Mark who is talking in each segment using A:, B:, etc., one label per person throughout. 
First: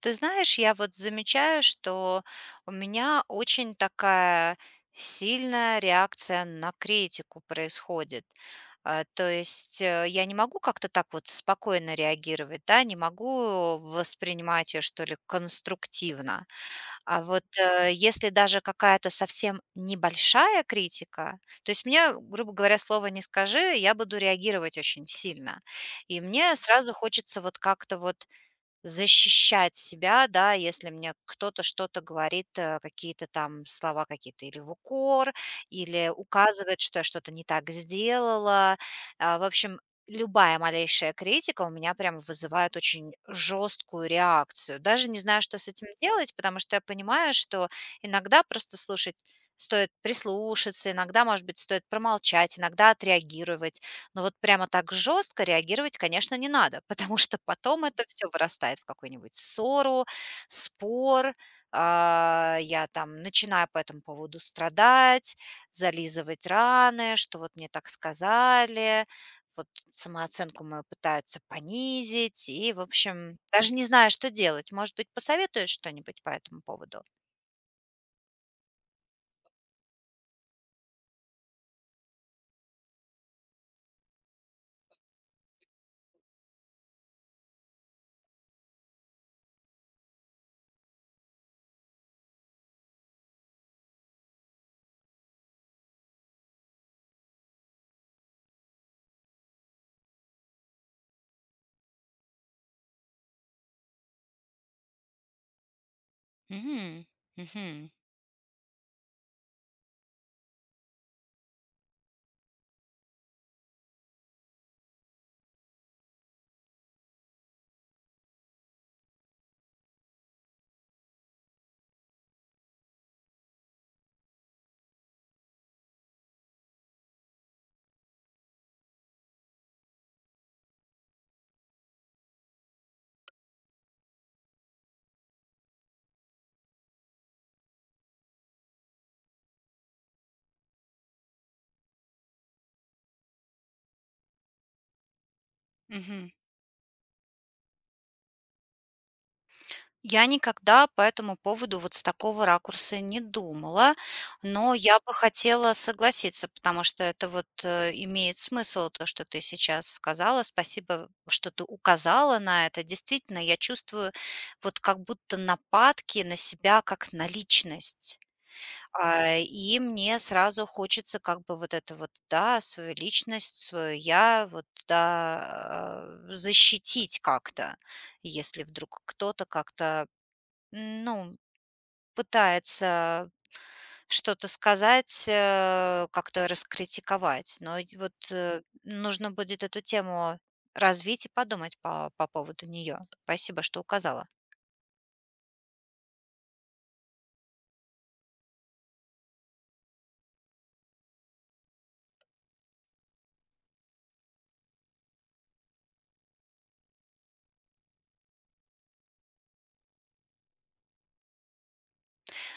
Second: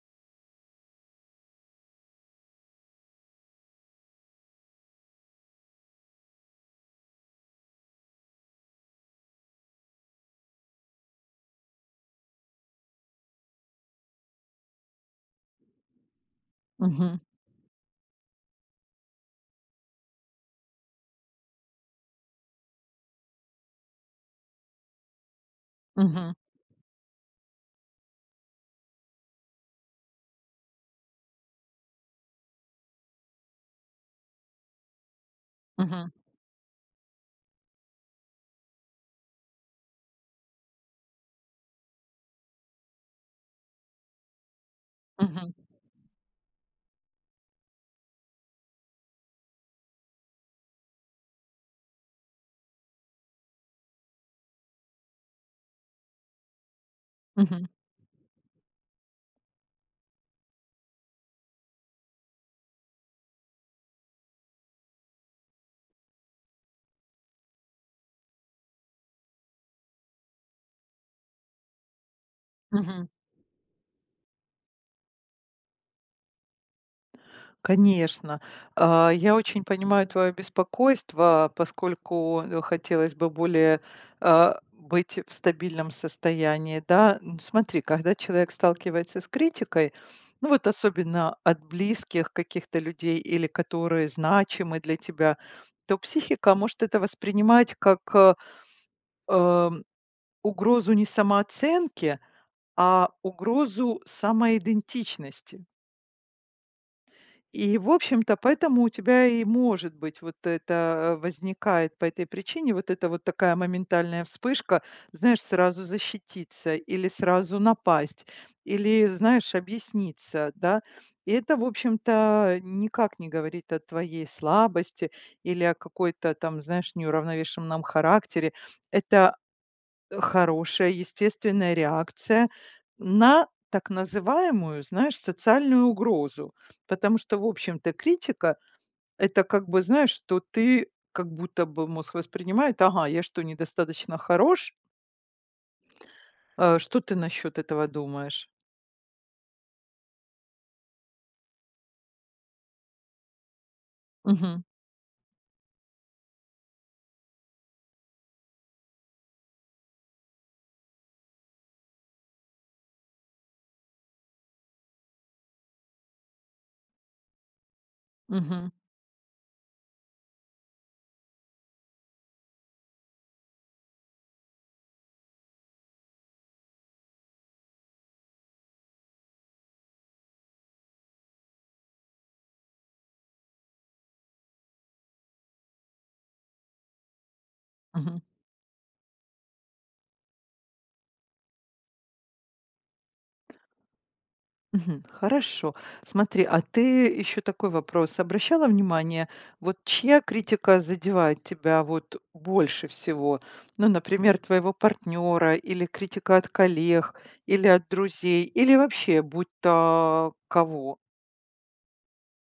A: Ты знаешь, я вот замечаю, что у меня очень такая сильная реакция на критику происходит. То есть я не могу как-то так вот спокойно реагировать, да, не могу воспринимать ее, что ли, конструктивно.
B: Мгм.
A: Если даже какая-то совсем небольшая критика, то есть мне, грубо говоря, слово не скажи, я буду реагировать очень сильно. И
B: Мгм.
A: мне сразу хочется вот как-то вот защищать себя, да, если мне кто-то что-то говорит, какие-то там слова какие-то или в укор, или
B: Мгм.
A: указывает, что я что-то не так сделала. В общем, любая малейшая критика у меня прям вызывает очень жесткую реакцию. Даже не знаю,
B: Мгм.
A: что с этим делать, потому что я понимаю, что иногда просто слушать стоит прислушаться, иногда, может быть, стоит промолчать, иногда отреагировать. Но вот прямо так жестко реагировать, конечно, не надо, потому что
B: Мгм.
A: потом это все вырастает в какую-нибудь ссору, спор. Я там начинаю по этому поводу страдать, зализывать раны, что вот мне так сказали, вот самооценку мою пытаются понизить, и, в
B: Мгм.
A: общем, даже не знаю, что делать. Может быть, посоветуешь что-нибудь по этому поводу?
B: Конечно. Я очень понимаю твое беспокойство, поскольку, хотелось бы более, быть в стабильном состоянии, да. Н смотри, когда человек сталкивается с критикой, ну, вот особенно от близких каких-то людей или которые значимы для тебя, то психика может это воспринимать как, эм, угрозу не самооценки, а угрозу самоидентичности.
A: Мгм.
B: И, в
A: Мгм.
B: общем-то, поэтому у тебя и может быть вот это возникает по этой причине, вот это вот такая моментальная вспышка, знаешь, сразу защититься или сразу напасть, или, знаешь, объясниться, да. И это, в общем-то, никак не говорит о твоей слабости или о какой-то там, знаешь, неуравновешенном характере. Это хорошая естественная реакция на так называемую, знаешь, социальную угрозу. Потому что, в общем-то, критика- это как бы, знаешь, что ты как будто бы мозг воспринимает: "Ага, я что, недостаточно хорош?
A: Мгм.
B: Что ты насчет этого думаешь?"
A: Я никогда по этому поводу вот с такого ракурса не думала,
B: Мгм,
A: но я бы хотела согласиться, потому что это вот имеет смысл, то, что ты сейчас сказала. Спасибо, что ты указала на это. Действительно, я чувствую вот как будто нападки на себя как на личность.
B: мгм,
A: И мне сразу хочется как бы вот это вот, да, свою личность, свое я, вот, да, защитить как-то, если вдруг кто-то как-то М, ну, пытается что-то сказать, как-то раскритиковать. Но и вот,
B: мгм.
A: нужно будет эту тему развить и подумать по поводу нее. Спасибо, что указала.
B: Мгм. Хорошо. Смотри, а ты еще такой вопрос. Обращала внимание, вот чья критика задевает тебя вот больше всего? Ну, например, твоего партнера, или критика от коллег, или от друзей, или вообще будь то кого?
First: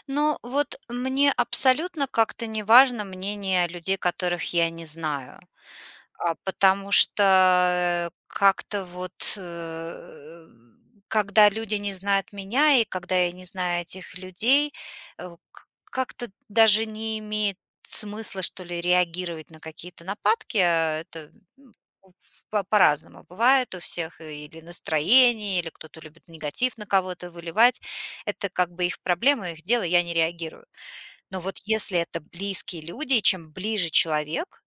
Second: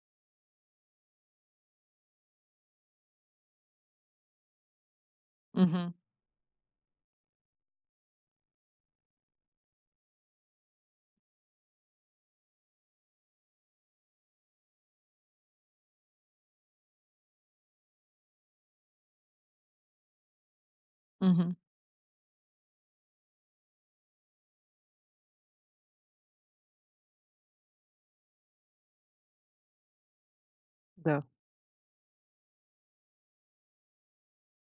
A: Но вот мне абсолютно как-то не важно мнение людей, которых я не знаю.
B: Мгм.
A: Потому что, как-то вот, когда люди не знают меня и когда я не знаю этих людей, э, к как-то даже не имеет смысла, что ли, реагировать на какие-то нападки. А, это,
B: Мгм.
A: м, у по по-разному бывает у всех. Или настроение, или кто-то любит негатив на кого-то выливать. Это как бы их проблема, их дело, я не реагирую.
B: Да.
A: Но вот если это близкие люди, и чем ближе человек,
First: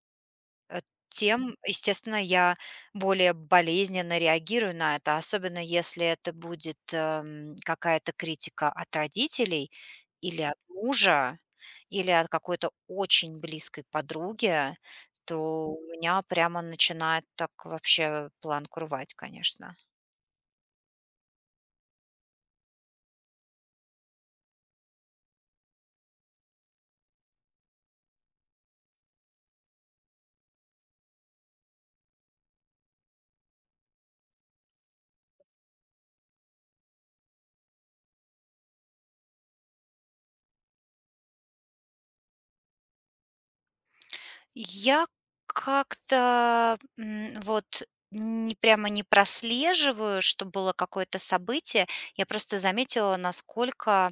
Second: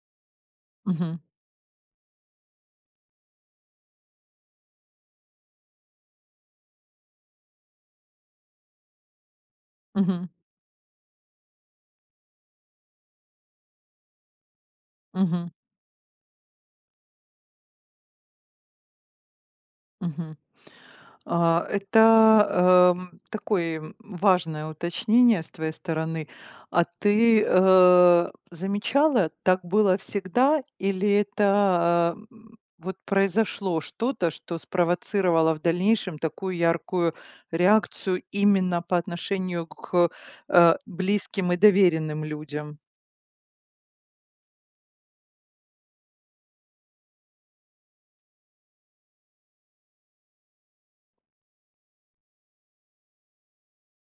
A: э,
B: Мгм.
A: тем, естественно, я более болезненно реагирую на это, особенно если это будет какая-то критика от родителей
B: Мгм.
A: или от мужа, или от какой-то очень близкой подруги,
B: Мгм.
A: то у меня прямо начинает так вообще планку рвать, конечно.
B: Мгм. Это такое важное уточнение с твоей стороны. А ты замечала, так было всегда, или это вот произошло что-то, что спровоцировало в дальнейшем такую яркую реакцию именно по отношению к близким и доверенным людям?
A: Я как-то м, вот не прослеживаю, что было какое-то событие. Я просто заметила, насколько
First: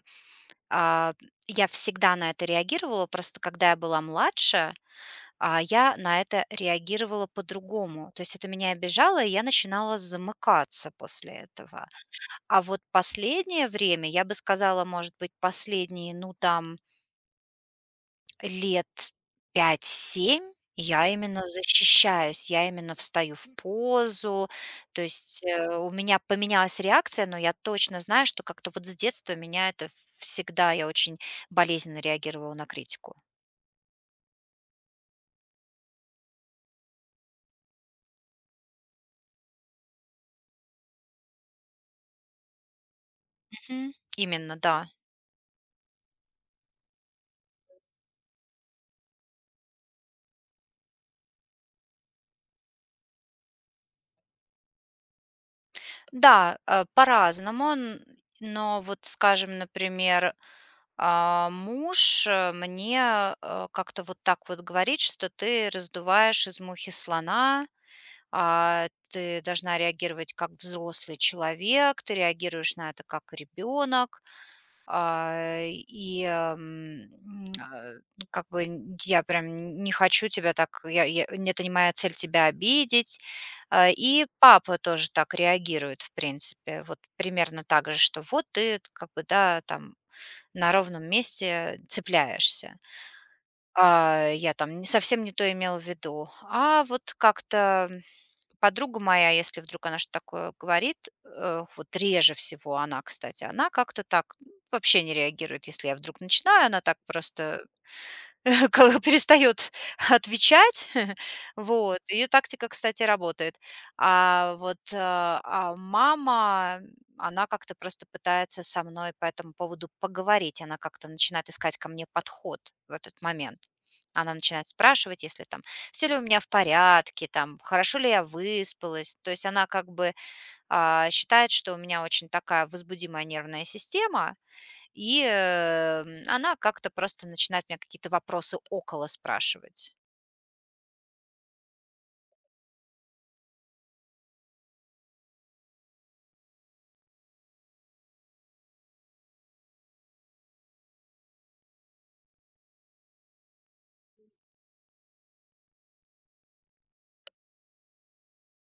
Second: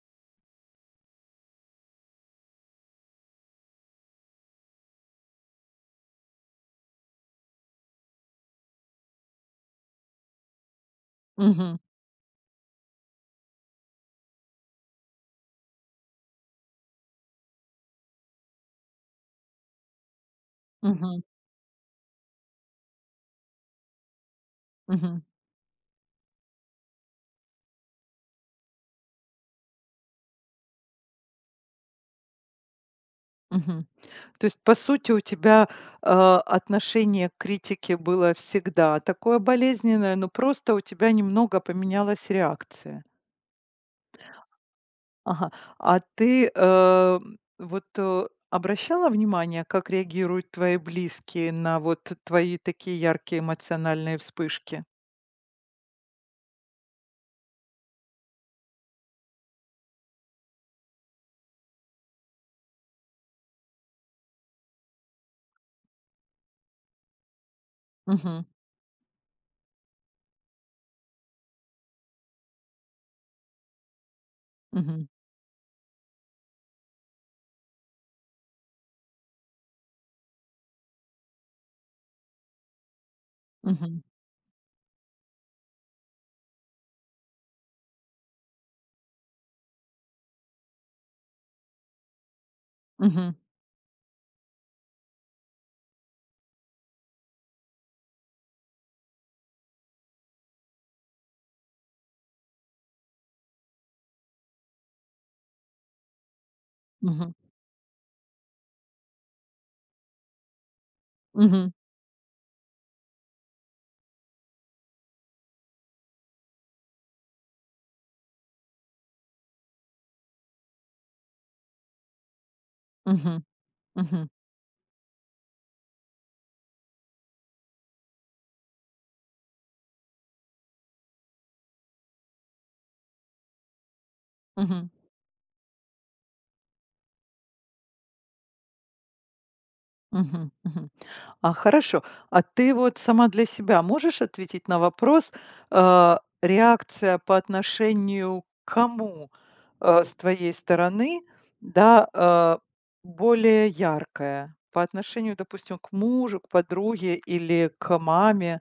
A: А, я всегда на это реагировала, просто когда я была младше, я на это реагировала по-другому. То есть это меня обижало, и я начинала замыкаться после
B: Мгм,
A: этого. А вот последнее время, я бы сказала, может быть, последние, ну, там лет 5-7 я
B: мгм,
A: именно защищаюсь, я именно встаю в позу. То
B: мгм.
A: есть, у меня поменялась реакция, но я точно знаю, что как-то вот с детства меня это всегда я очень болезненно реагировала на критику.
B: Мгм. То есть, по сути, у тебя, отношение к критике было всегда такое болезненное, но просто у тебя немного поменялась реакция.
A: Мгм. Именно, да.
B: Ага. А ты, вот, обращала внимание, как реагируют твои близкие на вот твои такие яркие эмоциональные вспышки?
A: Да, по-разному, н но вот, скажем, например, муж, мне, как-то вот так вот говорит, что: "Ты раздуваешь из мухи слона. А ты должна реагировать как взрослый человек, ты реагируешь на это как ребенок,
B: Мгм.
A: ну, как бы я прям не хочу тебя так, это не моя цель тебя обидеть". А,
B: Мгм.
A: И папа тоже так реагирует, в принципе, вот примерно так же, что вот ты как бы, да, там на ровном месте цепляешься.
B: Мгм.
A: "Я там совсем не то имела в виду", а вот как-то подруга моя, если вдруг она что-то такое говорит, вот реже всего она, кстати, она как-то так, ну, вообще не реагирует. Если я вдруг начинаю, она так
B: Мгм.
A: просто ка перестаёт отвечать.
B: Мгм.
A: Вот. Ее тактика, кстати, работает. А вот, мама, она как-то просто пытается со мной по этому поводу поговорить. Она как-то начинает искать ко мне подход в этот
B: Мгм.
A: момент.
B: Мгм.
A: Она начинает спрашивать, если там все ли у меня в порядке, там хорошо ли я выспалась. То есть она как бы, считает, что у меня очень такая возбудимая нервная система.
B: Мгм.
A: И, она как-то просто начинает меня какие-то вопросы около спрашивать.
B: Мгм, мгм. Хорошо. А ты вот сама для себя можешь ответить на вопрос, реакция по отношению к кому, с твоей стороны, да, более яркая? По отношению, допустим, к мужу, к подруге или к маме?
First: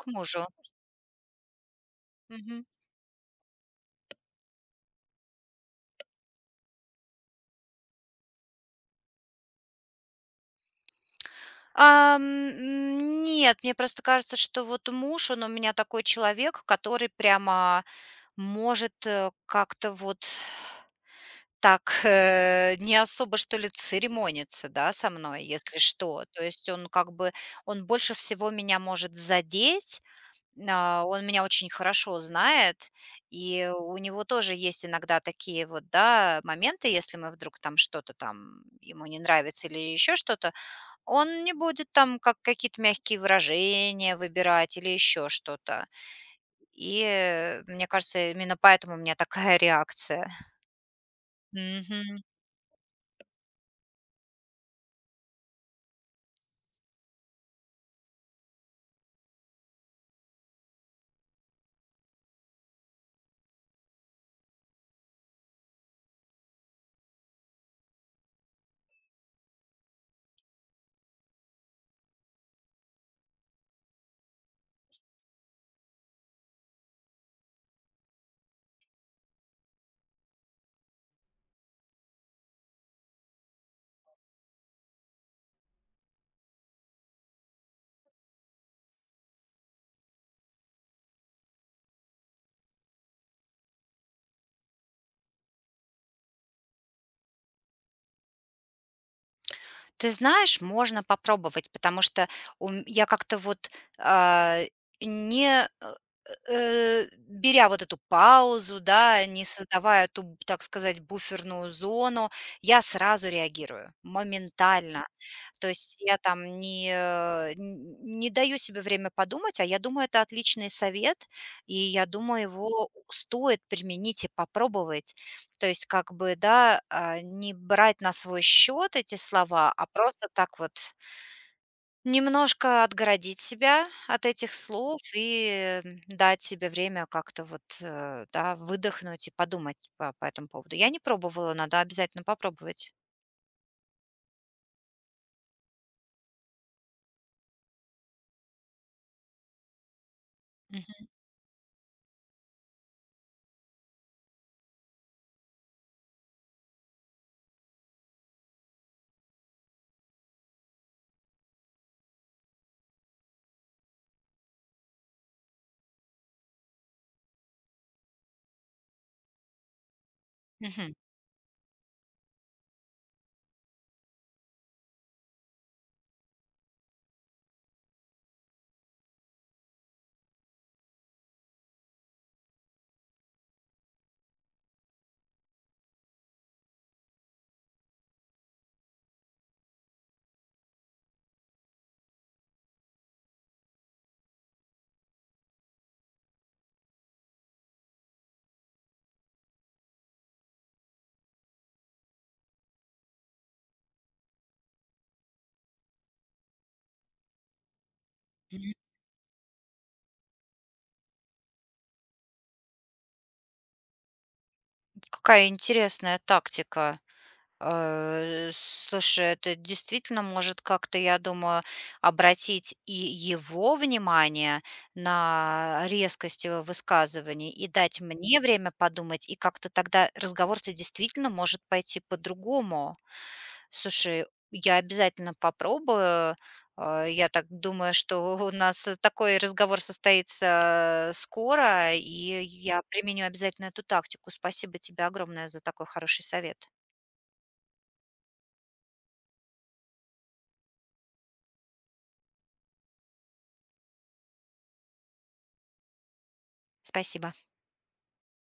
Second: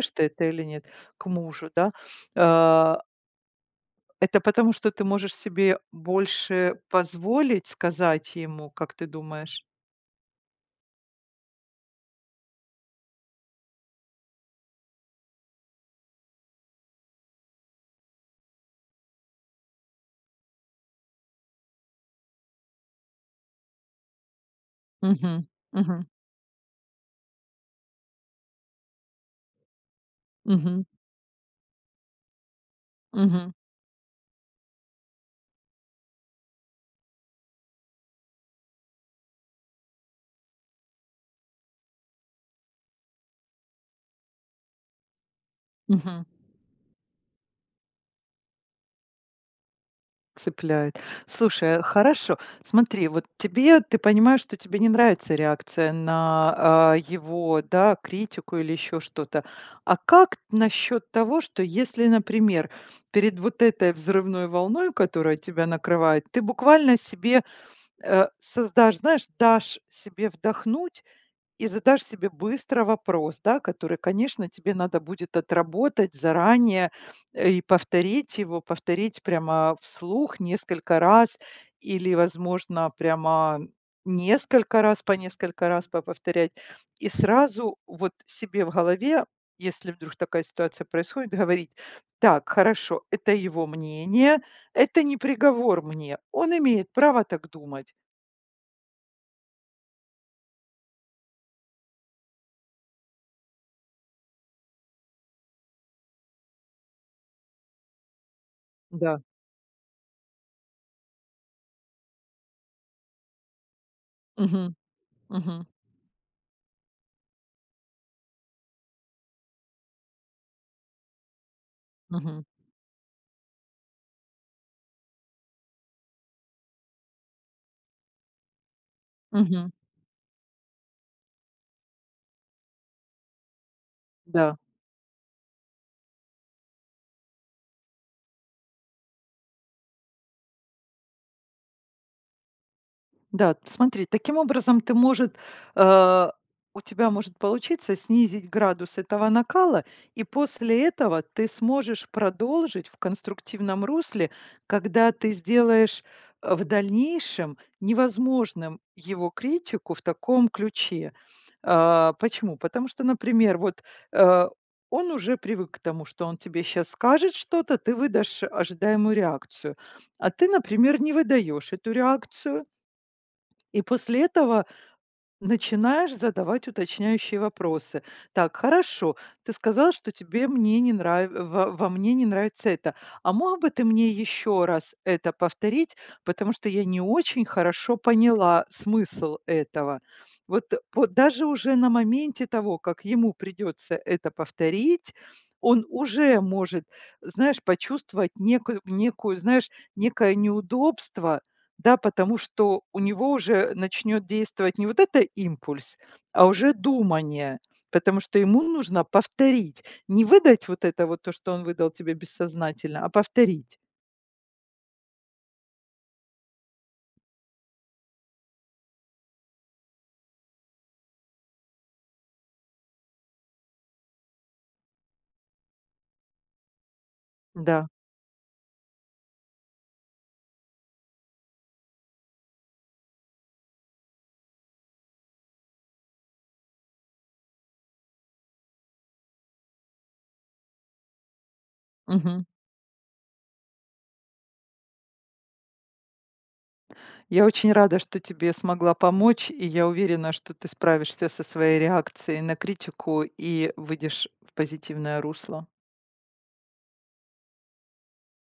A: К
B: ты
A: мужу.
B: это или нет? К мужу, да?
A: Мгм.
B: Э, это потому, что ты можешь себе больше позволить сказать ему, как ты думаешь?
A: Нет, мне просто кажется, что вот муж, он у меня такой человек, который прямо может, как-то вот так, не особо, что ли, церемонится, да, со мной,
B: Мгм,
A: если
B: мгм.
A: что. То есть он как бы, он больше всего меня может задеть,
B: Мгм.
A: он меня очень хорошо знает,
B: Мгм.
A: и у него тоже есть иногда такие вот, да, моменты, если мы вдруг там что-то там ему не нравится или еще что-то, он не будет там как какие-то мягкие выражения выбирать или еще что-то.
B: Мгм.
A: И мне кажется, именно поэтому у меня такая реакция.
B: Цепляет. Слушай,
A: Мгм.
B: хорошо. Смотри, вот тебе ты понимаешь, что тебе не нравится реакция на, его, да, критику или еще что-то. А как насчет того, что если, например, перед вот этой взрывной волной, которая тебя накрывает, ты буквально себе, создашь, знаешь, дашь себе вдохнуть и задашь себе быстро вопрос, да, который, конечно, тебе надо будет отработать заранее, и повторить его, повторить прямо вслух несколько раз, или, возможно, прямо несколько раз, по несколько раз повторять. И сразу вот себе в голове, если вдруг такая ситуация происходит, говорить: так, хорошо, это его мнение, это не приговор мне, он имеет право так думать.
A: Ты знаешь, можно попробовать, потому что у м я как-то вот, а, не, э, э, беря вот эту паузу,
B: Да.
A: да, не создавая эту, так сказать, буферную зону, я сразу реагирую,
B: Мгм.
A: моментально.
B: Мгм.
A: То есть я там не, э, н не даю себе время подумать, а я думаю, это отличный совет, и я думаю,
B: Мгм.
A: его стоит применить и попробовать. То есть как бы, да, не брать на свой счет эти
B: Мгм.
A: слова, а просто так вот немножко отгородить себя от этих
B: Да.
A: слов и дать себе время как-то вот, да, выдохнуть и подумать по этому поводу. Я не пробовала, надо обязательно попробовать.
B: Да, смотри, таким образом ты может, э, у тебя может получиться снизить градус этого накала, и после
A: Мгм.
B: этого ты сможешь продолжить в конструктивном русле, когда ты сделаешь в дальнейшем невозможным его критику в таком ключе. Почему? Потому что, например, вот э, он уже привык к тому, что он тебе сейчас скажет что-то, ты выдашь ожидаемую реакцию, а ты,
A: Мгм.
B: например, не выдаешь эту реакцию, и после этого начинаешь задавать уточняющие вопросы. Так, хорошо, ты сказал, что тебе мне не нрав... во мне не нравится это. А мог бы ты мне еще раз это повторить, потому что я не очень хорошо поняла смысл этого. Вот, вот даже уже на моменте того, как ему придется это повторить, он уже может, знаешь, почувствовать некую, знаешь, некое неудобство, да, потому что у него уже начнет действовать не вот это импульс, а уже думание, потому что ему
A: Мгм.
B: нужно повторить, не выдать вот это вот то, что он выдал тебе бессознательно, а повторить.
A: Какая интересная тактика. Слушай, это действительно может как-то, я думаю, обратить и его внимание на резкость его высказываний и
B: Да.
A: дать мне время подумать, и как-то тогда разговор-то действительно может пойти по-другому. Слушай, я обязательно попробую. Я так думаю, что у нас такой разговор состоится скоро, и
B: Мгм.
A: я применю обязательно эту тактику. Спасибо тебе огромное за такой хороший совет.
B: Я очень рада, что тебе смогла помочь, и я уверена, что ты справишься со своей реакцией на критику и выйдешь в позитивное русло.
A: Спасибо.